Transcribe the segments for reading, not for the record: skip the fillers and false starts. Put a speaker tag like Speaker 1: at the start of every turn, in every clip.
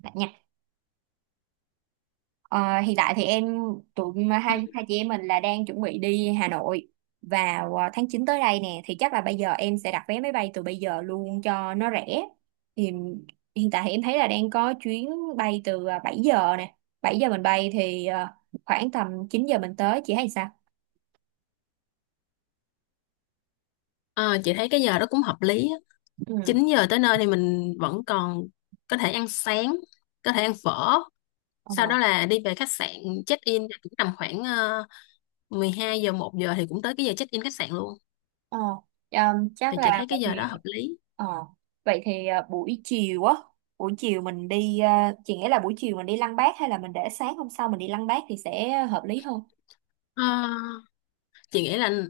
Speaker 1: Dạ nha. Ờ, hiện tại thì tụi hai hai chị em mình là đang chuẩn bị đi Hà Nội vào tháng 9 tới đây nè, thì chắc là bây giờ em sẽ đặt vé máy bay từ bây giờ luôn cho nó rẻ. Thì hiện tại thì em thấy là đang có chuyến bay từ 7 giờ nè. 7 giờ mình bay thì khoảng tầm 9 giờ mình tới, chị thấy sao?
Speaker 2: Ờ, chị thấy cái giờ đó cũng hợp lý á. 9 giờ tới nơi thì mình vẫn còn có thể ăn sáng, có thể ăn phở.
Speaker 1: Ừ.
Speaker 2: Sau đó là đi về khách sạn check in thì cũng tầm khoảng 12 giờ 1 giờ thì cũng tới cái giờ check in khách sạn luôn.
Speaker 1: Ờ, chắc
Speaker 2: Thì chị
Speaker 1: là
Speaker 2: thấy
Speaker 1: vậy
Speaker 2: cái giờ
Speaker 1: thì
Speaker 2: đó hợp lý.
Speaker 1: ờ, vậy thì à, buổi chiều á buổi chiều mình chị nghĩ là buổi chiều mình đi Lăng Bác hay là mình để sáng hôm sau mình đi Lăng Bác thì sẽ hợp lý hơn.
Speaker 2: Ờ, chị nghĩ là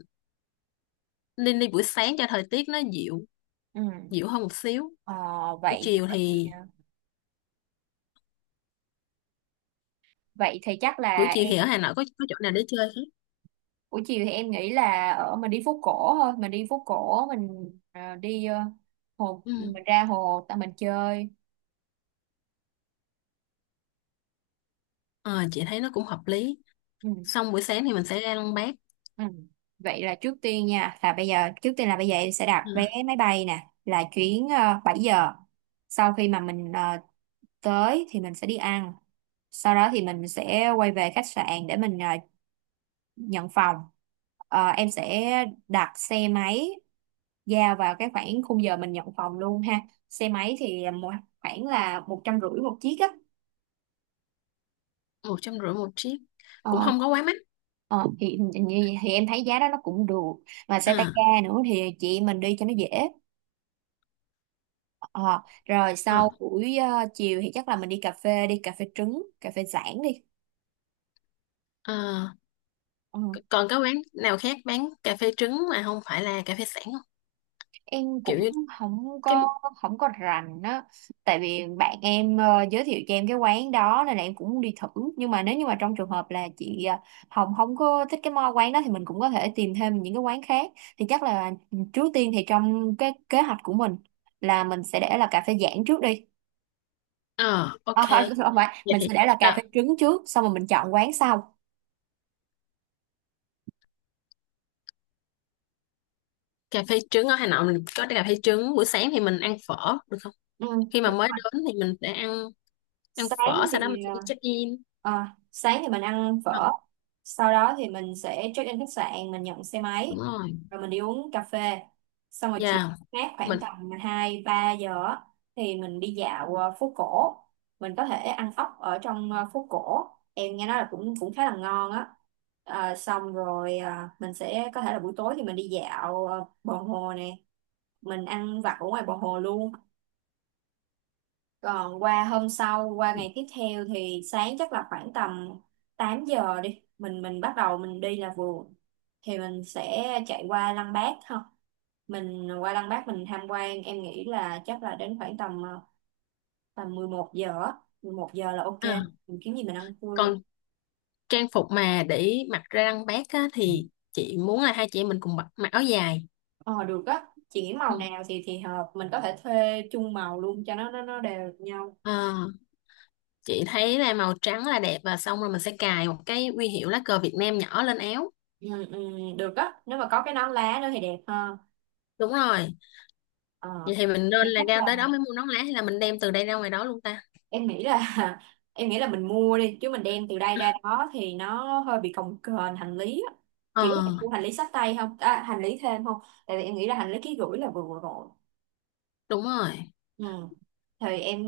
Speaker 2: nên đi buổi sáng cho thời tiết nó dịu,
Speaker 1: Ừ.
Speaker 2: dịu hơn một xíu.
Speaker 1: Ờ,
Speaker 2: Buổi
Speaker 1: vậy
Speaker 2: chiều
Speaker 1: vậy
Speaker 2: thì
Speaker 1: vậy thì chắc
Speaker 2: buổi
Speaker 1: là
Speaker 2: chiều thì ở Hà Nội có chỗ nào để chơi không?
Speaker 1: buổi chiều thì em nghĩ là ở mình đi phố cổ mình à, đi à, hồ, mình
Speaker 2: Ừ.
Speaker 1: ra hồ tại mình chơi.
Speaker 2: Ờ, chị thấy nó cũng hợp lý.
Speaker 1: Ừ.
Speaker 2: Xong buổi sáng thì mình sẽ ra Lăng Bác.
Speaker 1: Ừ. Vậy là trước tiên nha, là bây giờ em sẽ đặt
Speaker 2: Ừ.
Speaker 1: vé máy bay nè, là chuyến 7 giờ. Sau khi mà mình tới thì mình sẽ đi ăn. Sau đó thì mình sẽ quay về khách sạn để mình nhận phòng. Em sẽ đặt xe máy giao vào cái khoảng khung giờ mình nhận phòng luôn ha. Xe máy thì khoảng là 150 một chiếc á.
Speaker 2: 150 một chiếc cũng
Speaker 1: Ờ,
Speaker 2: không có quá mắc.
Speaker 1: ờ, thì, thì thì em thấy giá đó nó cũng được, mà xe tay
Speaker 2: À,
Speaker 1: ga nữa thì chị em mình đi cho nó dễ. Ờ, Rồi
Speaker 2: ờ,
Speaker 1: sau buổi chiều thì chắc là mình đi cà phê trứng, cà phê Giảng đi.
Speaker 2: ờ,
Speaker 1: Ờ,
Speaker 2: còn cái quán nào khác bán cà phê trứng mà không phải là cà phê sẵn không,
Speaker 1: em
Speaker 2: kiểu
Speaker 1: cũng
Speaker 2: như
Speaker 1: không
Speaker 2: cái?
Speaker 1: có không có rành á, tại vì bạn em giới thiệu cho em cái quán đó nên là em cũng muốn đi thử. Nhưng mà nếu như mà trong trường hợp là chị Hồng không có thích cái quán đó thì mình cũng có thể tìm thêm những cái quán khác, thì chắc là trước tiên thì trong cái kế hoạch của mình là mình sẽ để là cà phê Giảng trước đi.
Speaker 2: Ờ,
Speaker 1: Ờ,
Speaker 2: ok.
Speaker 1: không phải,
Speaker 2: Vậy
Speaker 1: mình
Speaker 2: thì
Speaker 1: sẽ để là cà
Speaker 2: đó,
Speaker 1: phê trứng trước xong rồi mình chọn quán sau.
Speaker 2: cà phê trứng ở Hà Nội mình có cà phê trứng, buổi sáng thì mình ăn phở được không?
Speaker 1: Ừ,
Speaker 2: Khi mà
Speaker 1: đúng
Speaker 2: mới
Speaker 1: rồi.
Speaker 2: đến thì mình sẽ ăn, ăn
Speaker 1: sáng
Speaker 2: phở, sau đó mình
Speaker 1: thì
Speaker 2: sẽ đi check in.
Speaker 1: sáng thì mình ăn
Speaker 2: Ờ,
Speaker 1: phở, sau đó thì mình sẽ check in khách sạn, mình nhận xe
Speaker 2: đúng
Speaker 1: máy
Speaker 2: rồi.
Speaker 1: rồi mình đi uống cà phê, xong rồi chiều
Speaker 2: Dạ.
Speaker 1: khác khoảng
Speaker 2: Mình
Speaker 1: tầm 2 3 giờ á, thì mình đi dạo phố cổ, mình có thể ăn ốc ở trong phố cổ, em nghe nói là cũng cũng khá là ngon á. Xong rồi mình sẽ có thể là buổi tối thì mình đi dạo bờ hồ nè, mình ăn vặt ở ngoài bờ hồ luôn. Còn qua hôm sau, qua ngày tiếp theo thì sáng chắc là khoảng tầm 8 giờ đi. Mình bắt đầu mình đi là vừa. Thì mình sẽ chạy qua Lăng Bác ha. Mình qua Lăng Bác mình tham quan, em nghĩ là chắc là đến khoảng tầm ờ, tầm 11 giờ á. 11 giờ là ok.
Speaker 2: à,
Speaker 1: Mình kiếm gì mình ăn trưa.
Speaker 2: còn trang phục mà để mặc ra lăng bác á, thì chị muốn là hai chị em mình cùng mặc, mặc áo dài.
Speaker 1: Ờ Được á. Chị nghĩ
Speaker 2: Ừ.
Speaker 1: màu nào thì hợp, mình có thể thuê chung màu luôn cho nó đều nhau.
Speaker 2: Ờ, chị thấy là màu trắng là đẹp, và xong rồi mình sẽ cài một cái huy hiệu lá cờ Việt Nam nhỏ lên áo.
Speaker 1: Ừ, ừ, được á. Nếu mà có cái nón lá nữa thì đẹp hơn.
Speaker 2: Đúng rồi.
Speaker 1: Ờ
Speaker 2: Vậy thì mình
Speaker 1: thì
Speaker 2: nên là
Speaker 1: chắc
Speaker 2: ra
Speaker 1: là
Speaker 2: tới đó mới mua nón lá, hay là mình đem từ đây ra ngoài đó luôn ta?
Speaker 1: em nghĩ là em nghĩ là mình mua đi, chứ mình đem từ đây ra đó thì nó hơi bị cồng kềnh hành lý á.
Speaker 2: Ờ,
Speaker 1: Chỉ có thể mua hành lý xách tay không hành lý thêm không, tại vì em nghĩ là hành lý ký gửi là vừa vừa rồi.
Speaker 2: đúng rồi.
Speaker 1: Ừ. Thì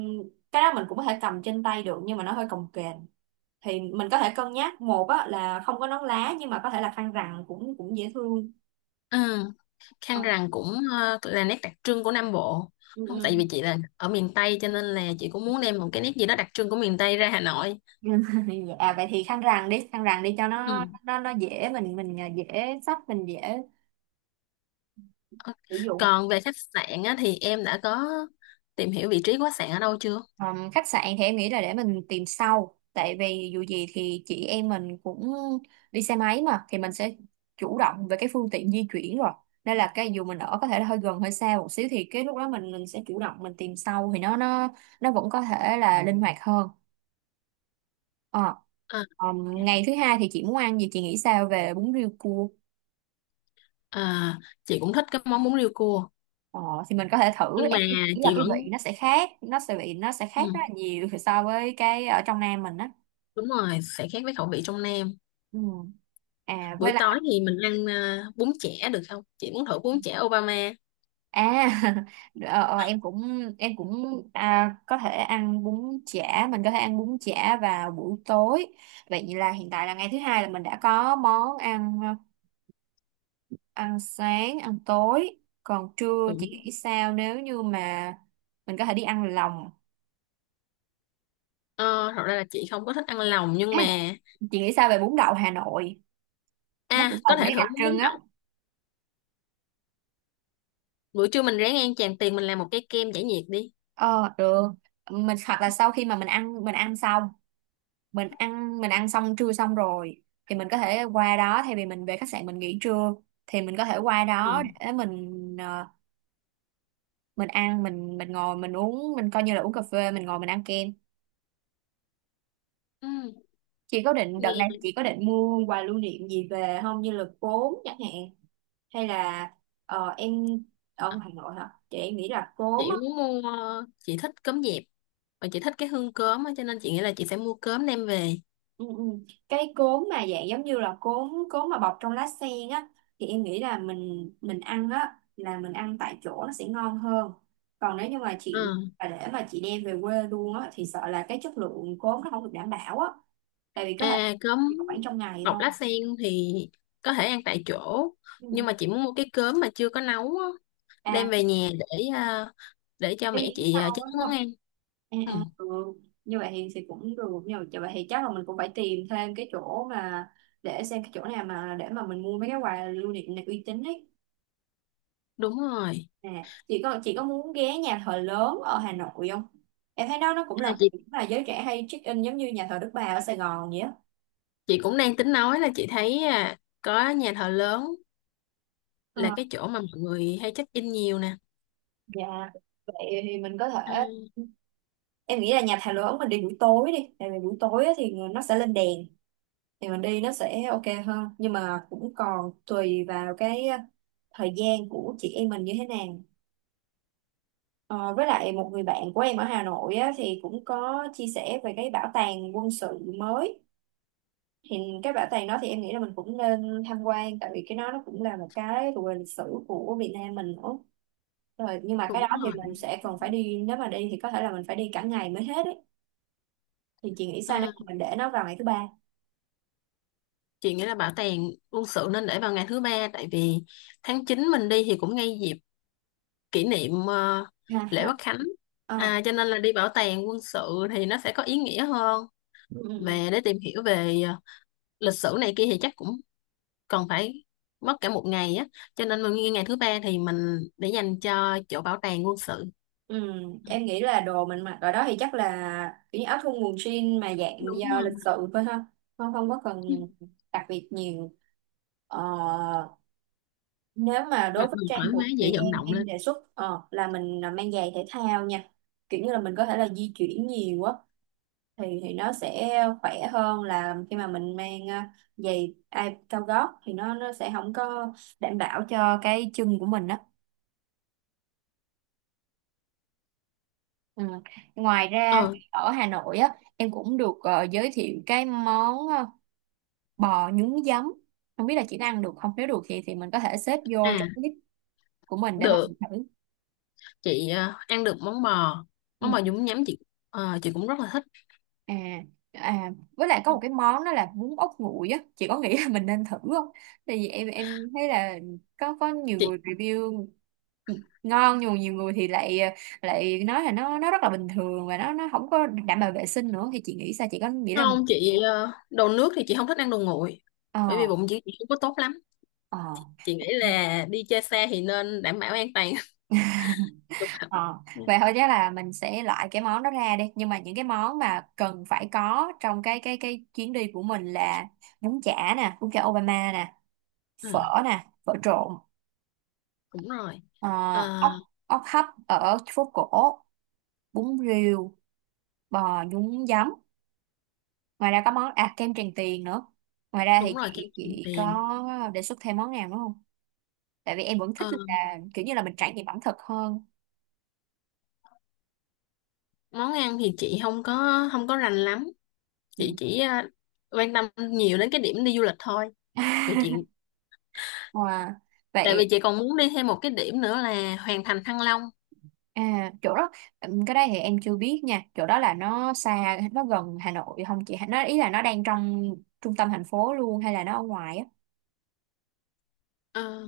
Speaker 1: cái đó mình cũng có thể cầm trên tay được, nhưng mà nó hơi cồng kềnh thì mình có thể cân nhắc một á, là không có nón lá nhưng mà có thể là khăn rằn, cũng cũng dễ thương.
Speaker 2: Ừ.
Speaker 1: Ờ,
Speaker 2: Khăn rằn cũng là nét đặc trưng của Nam Bộ.
Speaker 1: ừ,
Speaker 2: Không, tại
Speaker 1: ừ.
Speaker 2: vì chị là ở miền Tây cho nên là chị cũng muốn đem một cái nét gì đó đặc trưng của miền Tây ra Hà Nội.
Speaker 1: Dạ vậy thì khăn rằn đi, khăn rằn đi cho
Speaker 2: Ừ.
Speaker 1: nó dễ, mình dễ sử dụng.
Speaker 2: Còn về khách sạn á, thì em đã có tìm hiểu vị trí của khách sạn ở đâu chưa?
Speaker 1: Khách sạn thì em nghĩ là để mình tìm sau, tại vì dù gì thì chị em mình cũng đi xe máy mà, thì mình sẽ chủ động về cái phương tiện di chuyển rồi, nên là cái dù mình ở có thể là hơi gần hơi xa một xíu thì cái lúc đó mình sẽ chủ động mình tìm sau, thì nó vẫn có thể là linh hoạt hơn. Ờ.
Speaker 2: Ờ, ok.
Speaker 1: Ngày thứ hai thì chị muốn ăn gì, chị nghĩ sao về bún riêu cua?
Speaker 2: ờ, chị cũng thích cái món bún riêu cua,
Speaker 1: ờ, thì mình có thể thử,
Speaker 2: nhưng mà
Speaker 1: em nghĩ là
Speaker 2: chị
Speaker 1: cái
Speaker 2: vẫn.
Speaker 1: vị nó sẽ khác, nó sẽ khác rất
Speaker 2: Ừ.
Speaker 1: là nhiều so với cái ở trong Nam mình á.
Speaker 2: Đúng rồi, sẽ khác với khẩu vị trong Nam.
Speaker 1: Ừ. À
Speaker 2: Buổi
Speaker 1: với.
Speaker 2: tối thì mình ăn bún chả được không? Chị muốn thử bún chả Obama.
Speaker 1: À, ờ, ờ, em cũng em cũng có thể ăn bún chả, vào buổi tối. Vậy là hiện tại là ngày thứ hai là mình đã có món ăn ăn sáng, ăn tối. Còn trưa chị
Speaker 2: Cũng,
Speaker 1: nghĩ sao nếu như mà mình có thể đi ăn lòng.
Speaker 2: ờ, thật ra là chị không có thích ăn lòng, nhưng
Speaker 1: À,
Speaker 2: mà
Speaker 1: chị nghĩ sao về bún đậu Hà Nội? Nó
Speaker 2: à,
Speaker 1: cũng
Speaker 2: có
Speaker 1: còn
Speaker 2: thể
Speaker 1: mấy
Speaker 2: thử
Speaker 1: đặc
Speaker 2: bún
Speaker 1: trưng
Speaker 2: bún
Speaker 1: á.
Speaker 2: đậu. Buổi trưa mình ráng ăn tràn tiền, mình làm một cái kem giải nhiệt đi.
Speaker 1: Ờ Được. Mình hoặc là sau khi mà mình ăn xong trưa, xong rồi thì mình có thể qua đó thay vì mình về khách sạn mình nghỉ trưa, thì mình có thể qua đó
Speaker 2: Ừ.
Speaker 1: để mình mình ăn mình ngồi mình uống, mình coi như là uống cà phê, mình ngồi mình ăn kem.
Speaker 2: Ừ,
Speaker 1: Chị có định
Speaker 2: nghe.
Speaker 1: mua quà lưu niệm gì về không, như là cốm chẳng hạn, hay là em ở ngoài Hà Nội hả chị, em nghĩ là cốm
Speaker 2: Chị
Speaker 1: á.
Speaker 2: muốn mua chị thích cơm dẹp, và chị thích cái hương cơm á, cho nên chị nghĩ là chị sẽ mua cơm đem về.
Speaker 1: Ừ, ừ. Cái cốm mà dạng giống như là cốm cốm mà bọc trong lá sen á, thì em nghĩ là mình ăn á, là mình ăn tại chỗ nó sẽ ngon hơn. Còn nếu như mà chị
Speaker 2: Ừ.
Speaker 1: mà để mà chị đem về quê luôn á thì sợ là cái chất lượng cốm nó không được đảm bảo á, tại vì có thể
Speaker 2: À, cơm
Speaker 1: chỉ khoảng trong ngày
Speaker 2: bọc
Speaker 1: thôi.
Speaker 2: lá sen thì có thể ăn tại chỗ,
Speaker 1: Ừ.
Speaker 2: nhưng mà chị muốn mua cái cơm mà chưa có nấu á,
Speaker 1: à
Speaker 2: đem về nhà để à, để cho
Speaker 1: cái
Speaker 2: mẹ
Speaker 1: miếng
Speaker 2: chị à,
Speaker 1: sau
Speaker 2: chế
Speaker 1: á đúng
Speaker 2: biến món
Speaker 1: không?
Speaker 2: ăn. Ừ,
Speaker 1: Ừ. Như vậy thì cũng được, nhưng mà như vậy thì chắc là mình cũng phải tìm thêm cái chỗ mà để xem cái chỗ nào mà để mà mình mua mấy cái quà lưu niệm này uy tín ấy.
Speaker 2: đúng rồi.
Speaker 1: À, chị có muốn ghé nhà thờ lớn ở Hà Nội không? Em thấy đó nó cũng
Speaker 2: À,
Speaker 1: là một
Speaker 2: chị
Speaker 1: điểm mà giới trẻ hay check in, giống như nhà thờ Đức Bà ở Sài Gòn vậy á.
Speaker 2: chị cũng đang tính nói là chị thấy à, có nhà thờ lớn
Speaker 1: Ờ,
Speaker 2: là cái chỗ mà mọi người hay check in nhiều nè.
Speaker 1: dạ vậy thì mình có thể.
Speaker 2: À,
Speaker 1: Em nghĩ là nhà thờ lớn mình đi buổi tối đi, tại vì buổi tối á thì nó sẽ lên đèn, thì mình đi nó sẽ ok hơn, nhưng mà cũng còn tùy vào cái thời gian của chị em mình như thế nào. Ờ, với lại một người bạn của em ở Hà Nội á, thì cũng có chia sẻ về cái bảo tàng quân sự mới, thì cái bảo tàng đó thì em nghĩ là mình cũng nên tham quan tại vì cái đó nó cũng là một cái thuộc về lịch sử của Việt Nam mình nữa, rồi nhưng mà cái
Speaker 2: đúng
Speaker 1: đó thì
Speaker 2: rồi.
Speaker 1: mình sẽ còn phải đi, nếu mà đi thì có thể là mình phải đi cả ngày mới hết ấy. Thì chị nghĩ sao nếu
Speaker 2: À,
Speaker 1: mà mình để nó vào ngày thứ ba?
Speaker 2: chị nghĩ là bảo tàng quân sự nên để vào ngày thứ 3, tại vì tháng 9 mình đi thì cũng ngay dịp kỷ niệm
Speaker 1: Ha
Speaker 2: lễ
Speaker 1: ha.
Speaker 2: Quốc Khánh,
Speaker 1: Ờ.
Speaker 2: à, cho nên là đi bảo tàng quân sự thì nó sẽ có ý nghĩa hơn,
Speaker 1: Ừ.
Speaker 2: mà để tìm hiểu về lịch sử này kia thì chắc cũng còn phải mất cả một ngày á, cho nên mình nghĩ ngày thứ 3 thì mình để dành cho chỗ bảo tàng quân sự.
Speaker 1: Ừ. Em nghĩ là đồ mình mặc ở đó thì chắc là kiểu như áo thun quần jean mà dạng
Speaker 2: Đúng
Speaker 1: do
Speaker 2: rồi.
Speaker 1: lịch sự thôi ha, không không có cần đặc biệt nhiều. Ờ, Nếu mà
Speaker 2: Mặt
Speaker 1: đối với
Speaker 2: mình
Speaker 1: trang
Speaker 2: thoải mái
Speaker 1: phục
Speaker 2: dễ
Speaker 1: thì
Speaker 2: vận động
Speaker 1: em
Speaker 2: lên.
Speaker 1: đề xuất là mình mang giày thể thao nha, kiểu như là mình có thể là di chuyển nhiều á, thì nó sẽ khỏe hơn là khi mà mình mang giày ai cao gót, thì nó sẽ không có đảm bảo cho cái chân của mình đó. Ừ. Ngoài ra
Speaker 2: Ờ.
Speaker 1: thì ở Hà Nội á, em cũng được giới thiệu cái món bò nhúng giấm, không biết là chị đã ăn được không, nếu được thì mình có thể xếp
Speaker 2: À,
Speaker 1: vô trong list của mình để mà
Speaker 2: được,
Speaker 1: mình thử.
Speaker 2: chị ăn được món bò nhúng nhắm, chị ờ, chị cũng rất là thích.
Speaker 1: À, à với lại có một cái món đó là bún ốc nguội á, chị có nghĩ là mình nên thử không, tại vì em thấy là có nhiều
Speaker 2: Chị
Speaker 1: người review ngon, nhưng mà nhiều người thì lại lại nói là nó rất là bình thường và nó không có đảm bảo vệ sinh nữa, thì chị nghĩ sao, chị có nghĩ là mình…
Speaker 2: không, chị ờ, đồ nước thì chị không thích ăn đồ nguội, bởi
Speaker 1: ờ
Speaker 2: vì bụng chị không có tốt lắm.
Speaker 1: ờ
Speaker 2: Chị nghĩ là đi chơi xa thì nên đảm bảo an toàn thực phẩm
Speaker 1: ờ
Speaker 2: nha.
Speaker 1: Vậy thôi chắc là mình sẽ loại cái món đó ra đi, nhưng mà những cái món mà cần phải có trong cái chuyến đi của mình là bún chả nè, bún chả Obama nè,
Speaker 2: Ờ,
Speaker 1: phở nè, phở trộn.
Speaker 2: đúng rồi.
Speaker 1: Ờ,
Speaker 2: Ờ,
Speaker 1: ốc ốc hấp ở phố cổ, bún riêu, bò nhúng giấm, ngoài ra có món kem Tràng Tiền nữa. Ngoài ra
Speaker 2: đúng
Speaker 1: thì
Speaker 2: rồi, kem Tràng
Speaker 1: chị có
Speaker 2: tiền.
Speaker 1: đề xuất thêm món nào nữa không, tại vì em vẫn thích
Speaker 2: Ờ,
Speaker 1: là kiểu như là mình trải nghiệm ẩm thực hơn.
Speaker 2: món ăn thì chị không có rành lắm, chị
Speaker 1: Ừ.
Speaker 2: chỉ quan tâm nhiều đến cái điểm đi du lịch thôi, vì chị,
Speaker 1: Wow.
Speaker 2: tại vì
Speaker 1: Vậy
Speaker 2: chị còn muốn đi thêm một cái điểm nữa là Hoàng Thành Thăng Long.
Speaker 1: chỗ đó. Cái đấy thì em chưa biết nha, chỗ đó là nó xa nó gần Hà Nội không chị, nó ý là nó đang trong trung tâm thành phố luôn hay là nó ở ngoài á?
Speaker 2: Ờ,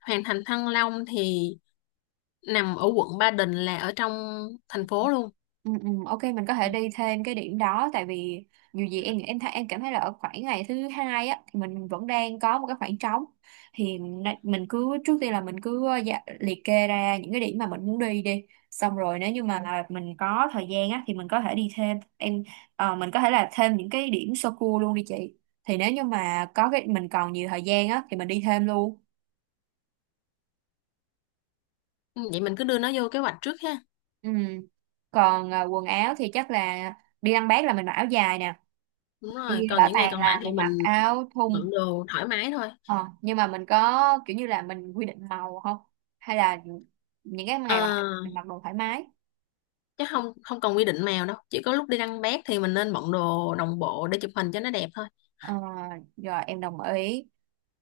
Speaker 2: Hoàng Thành Thăng Long thì nằm ở quận Ba Đình, là ở trong thành phố luôn.
Speaker 1: Ừ, ừ, ok mình có thể đi thêm cái điểm đó, tại vì dù gì em thấy em cảm thấy là ở khoảng ngày thứ hai á thì mình vẫn đang có một cái khoảng trống, thì mình cứ trước tiên là mình cứ dạ, liệt kê ra những cái điểm mà mình muốn đi đi, xong rồi nếu như mà là mình có thời gian á thì mình có thể đi thêm mình có thể là thêm những cái điểm sơ cua luôn đi chị, thì nếu như mà có cái mình còn nhiều thời gian á thì mình đi thêm luôn.
Speaker 2: Ừ, vậy mình cứ đưa nó vô kế hoạch trước ha.
Speaker 1: Ừ. Còn quần áo thì chắc là đi ăn bát là mình mặc áo dài nè,
Speaker 2: Đúng
Speaker 1: đi
Speaker 2: rồi, còn
Speaker 1: bảo
Speaker 2: những ngày
Speaker 1: tàng
Speaker 2: còn lại
Speaker 1: là
Speaker 2: thì
Speaker 1: mình
Speaker 2: mình
Speaker 1: mặc áo thun.
Speaker 2: bận đồ thoải mái thôi.
Speaker 1: Ờ, nhưng mà mình có kiểu như là mình quy định màu không, hay là những cái ngày còn lại mình
Speaker 2: À,
Speaker 1: mặc đồ thoải mái.
Speaker 2: chứ không, không cần quy định màu đâu, chỉ có lúc đi đăng bác thì mình nên bận đồ đồng bộ để chụp hình cho nó đẹp thôi.
Speaker 1: Ờ, Rồi em đồng ý.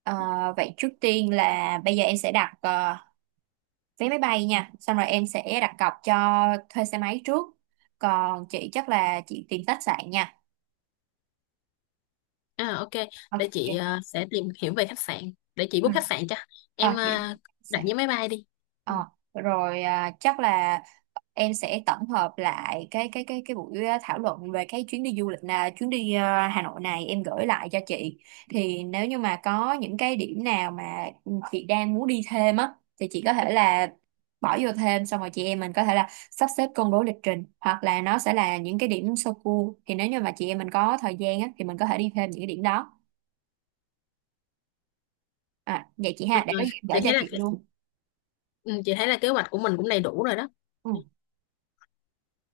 Speaker 1: Ờ, Vậy trước tiên là bây giờ em sẽ đặt vé máy bay nha, xong rồi em sẽ đặt cọc cho thuê xe máy trước, còn chị chắc là chị tìm khách sạn nha.
Speaker 2: À, ok. Để
Speaker 1: Ok.
Speaker 2: chị sẽ tìm hiểu về khách sạn, để chị
Speaker 1: Ừ.
Speaker 2: book khách sạn cho
Speaker 1: Ờ,
Speaker 2: em
Speaker 1: chị
Speaker 2: ờ, đặt vé máy bay đi. Ừ.
Speaker 1: Ờ, Rồi chắc là em sẽ tổng hợp lại cái buổi thảo luận về cái chuyến đi du lịch, là chuyến đi Hà Nội này em gửi lại cho chị, thì nếu như mà có những cái điểm nào mà chị đang muốn đi thêm á thì chị có thể là bỏ vô thêm, xong rồi chị em mình có thể là sắp xếp công bố lịch trình, hoặc là nó sẽ là những cái điểm sơ cua thì nếu như mà chị em mình có thời gian á thì mình có thể đi thêm những cái điểm đó. À, vậy chị ha, để có gì
Speaker 2: Chị
Speaker 1: em gửi
Speaker 2: thấy
Speaker 1: cho
Speaker 2: là,
Speaker 1: chị luôn.
Speaker 2: ừ, chị thấy là kế hoạch của mình cũng đầy đủ rồi đó.
Speaker 1: Ừ.
Speaker 2: Ừ.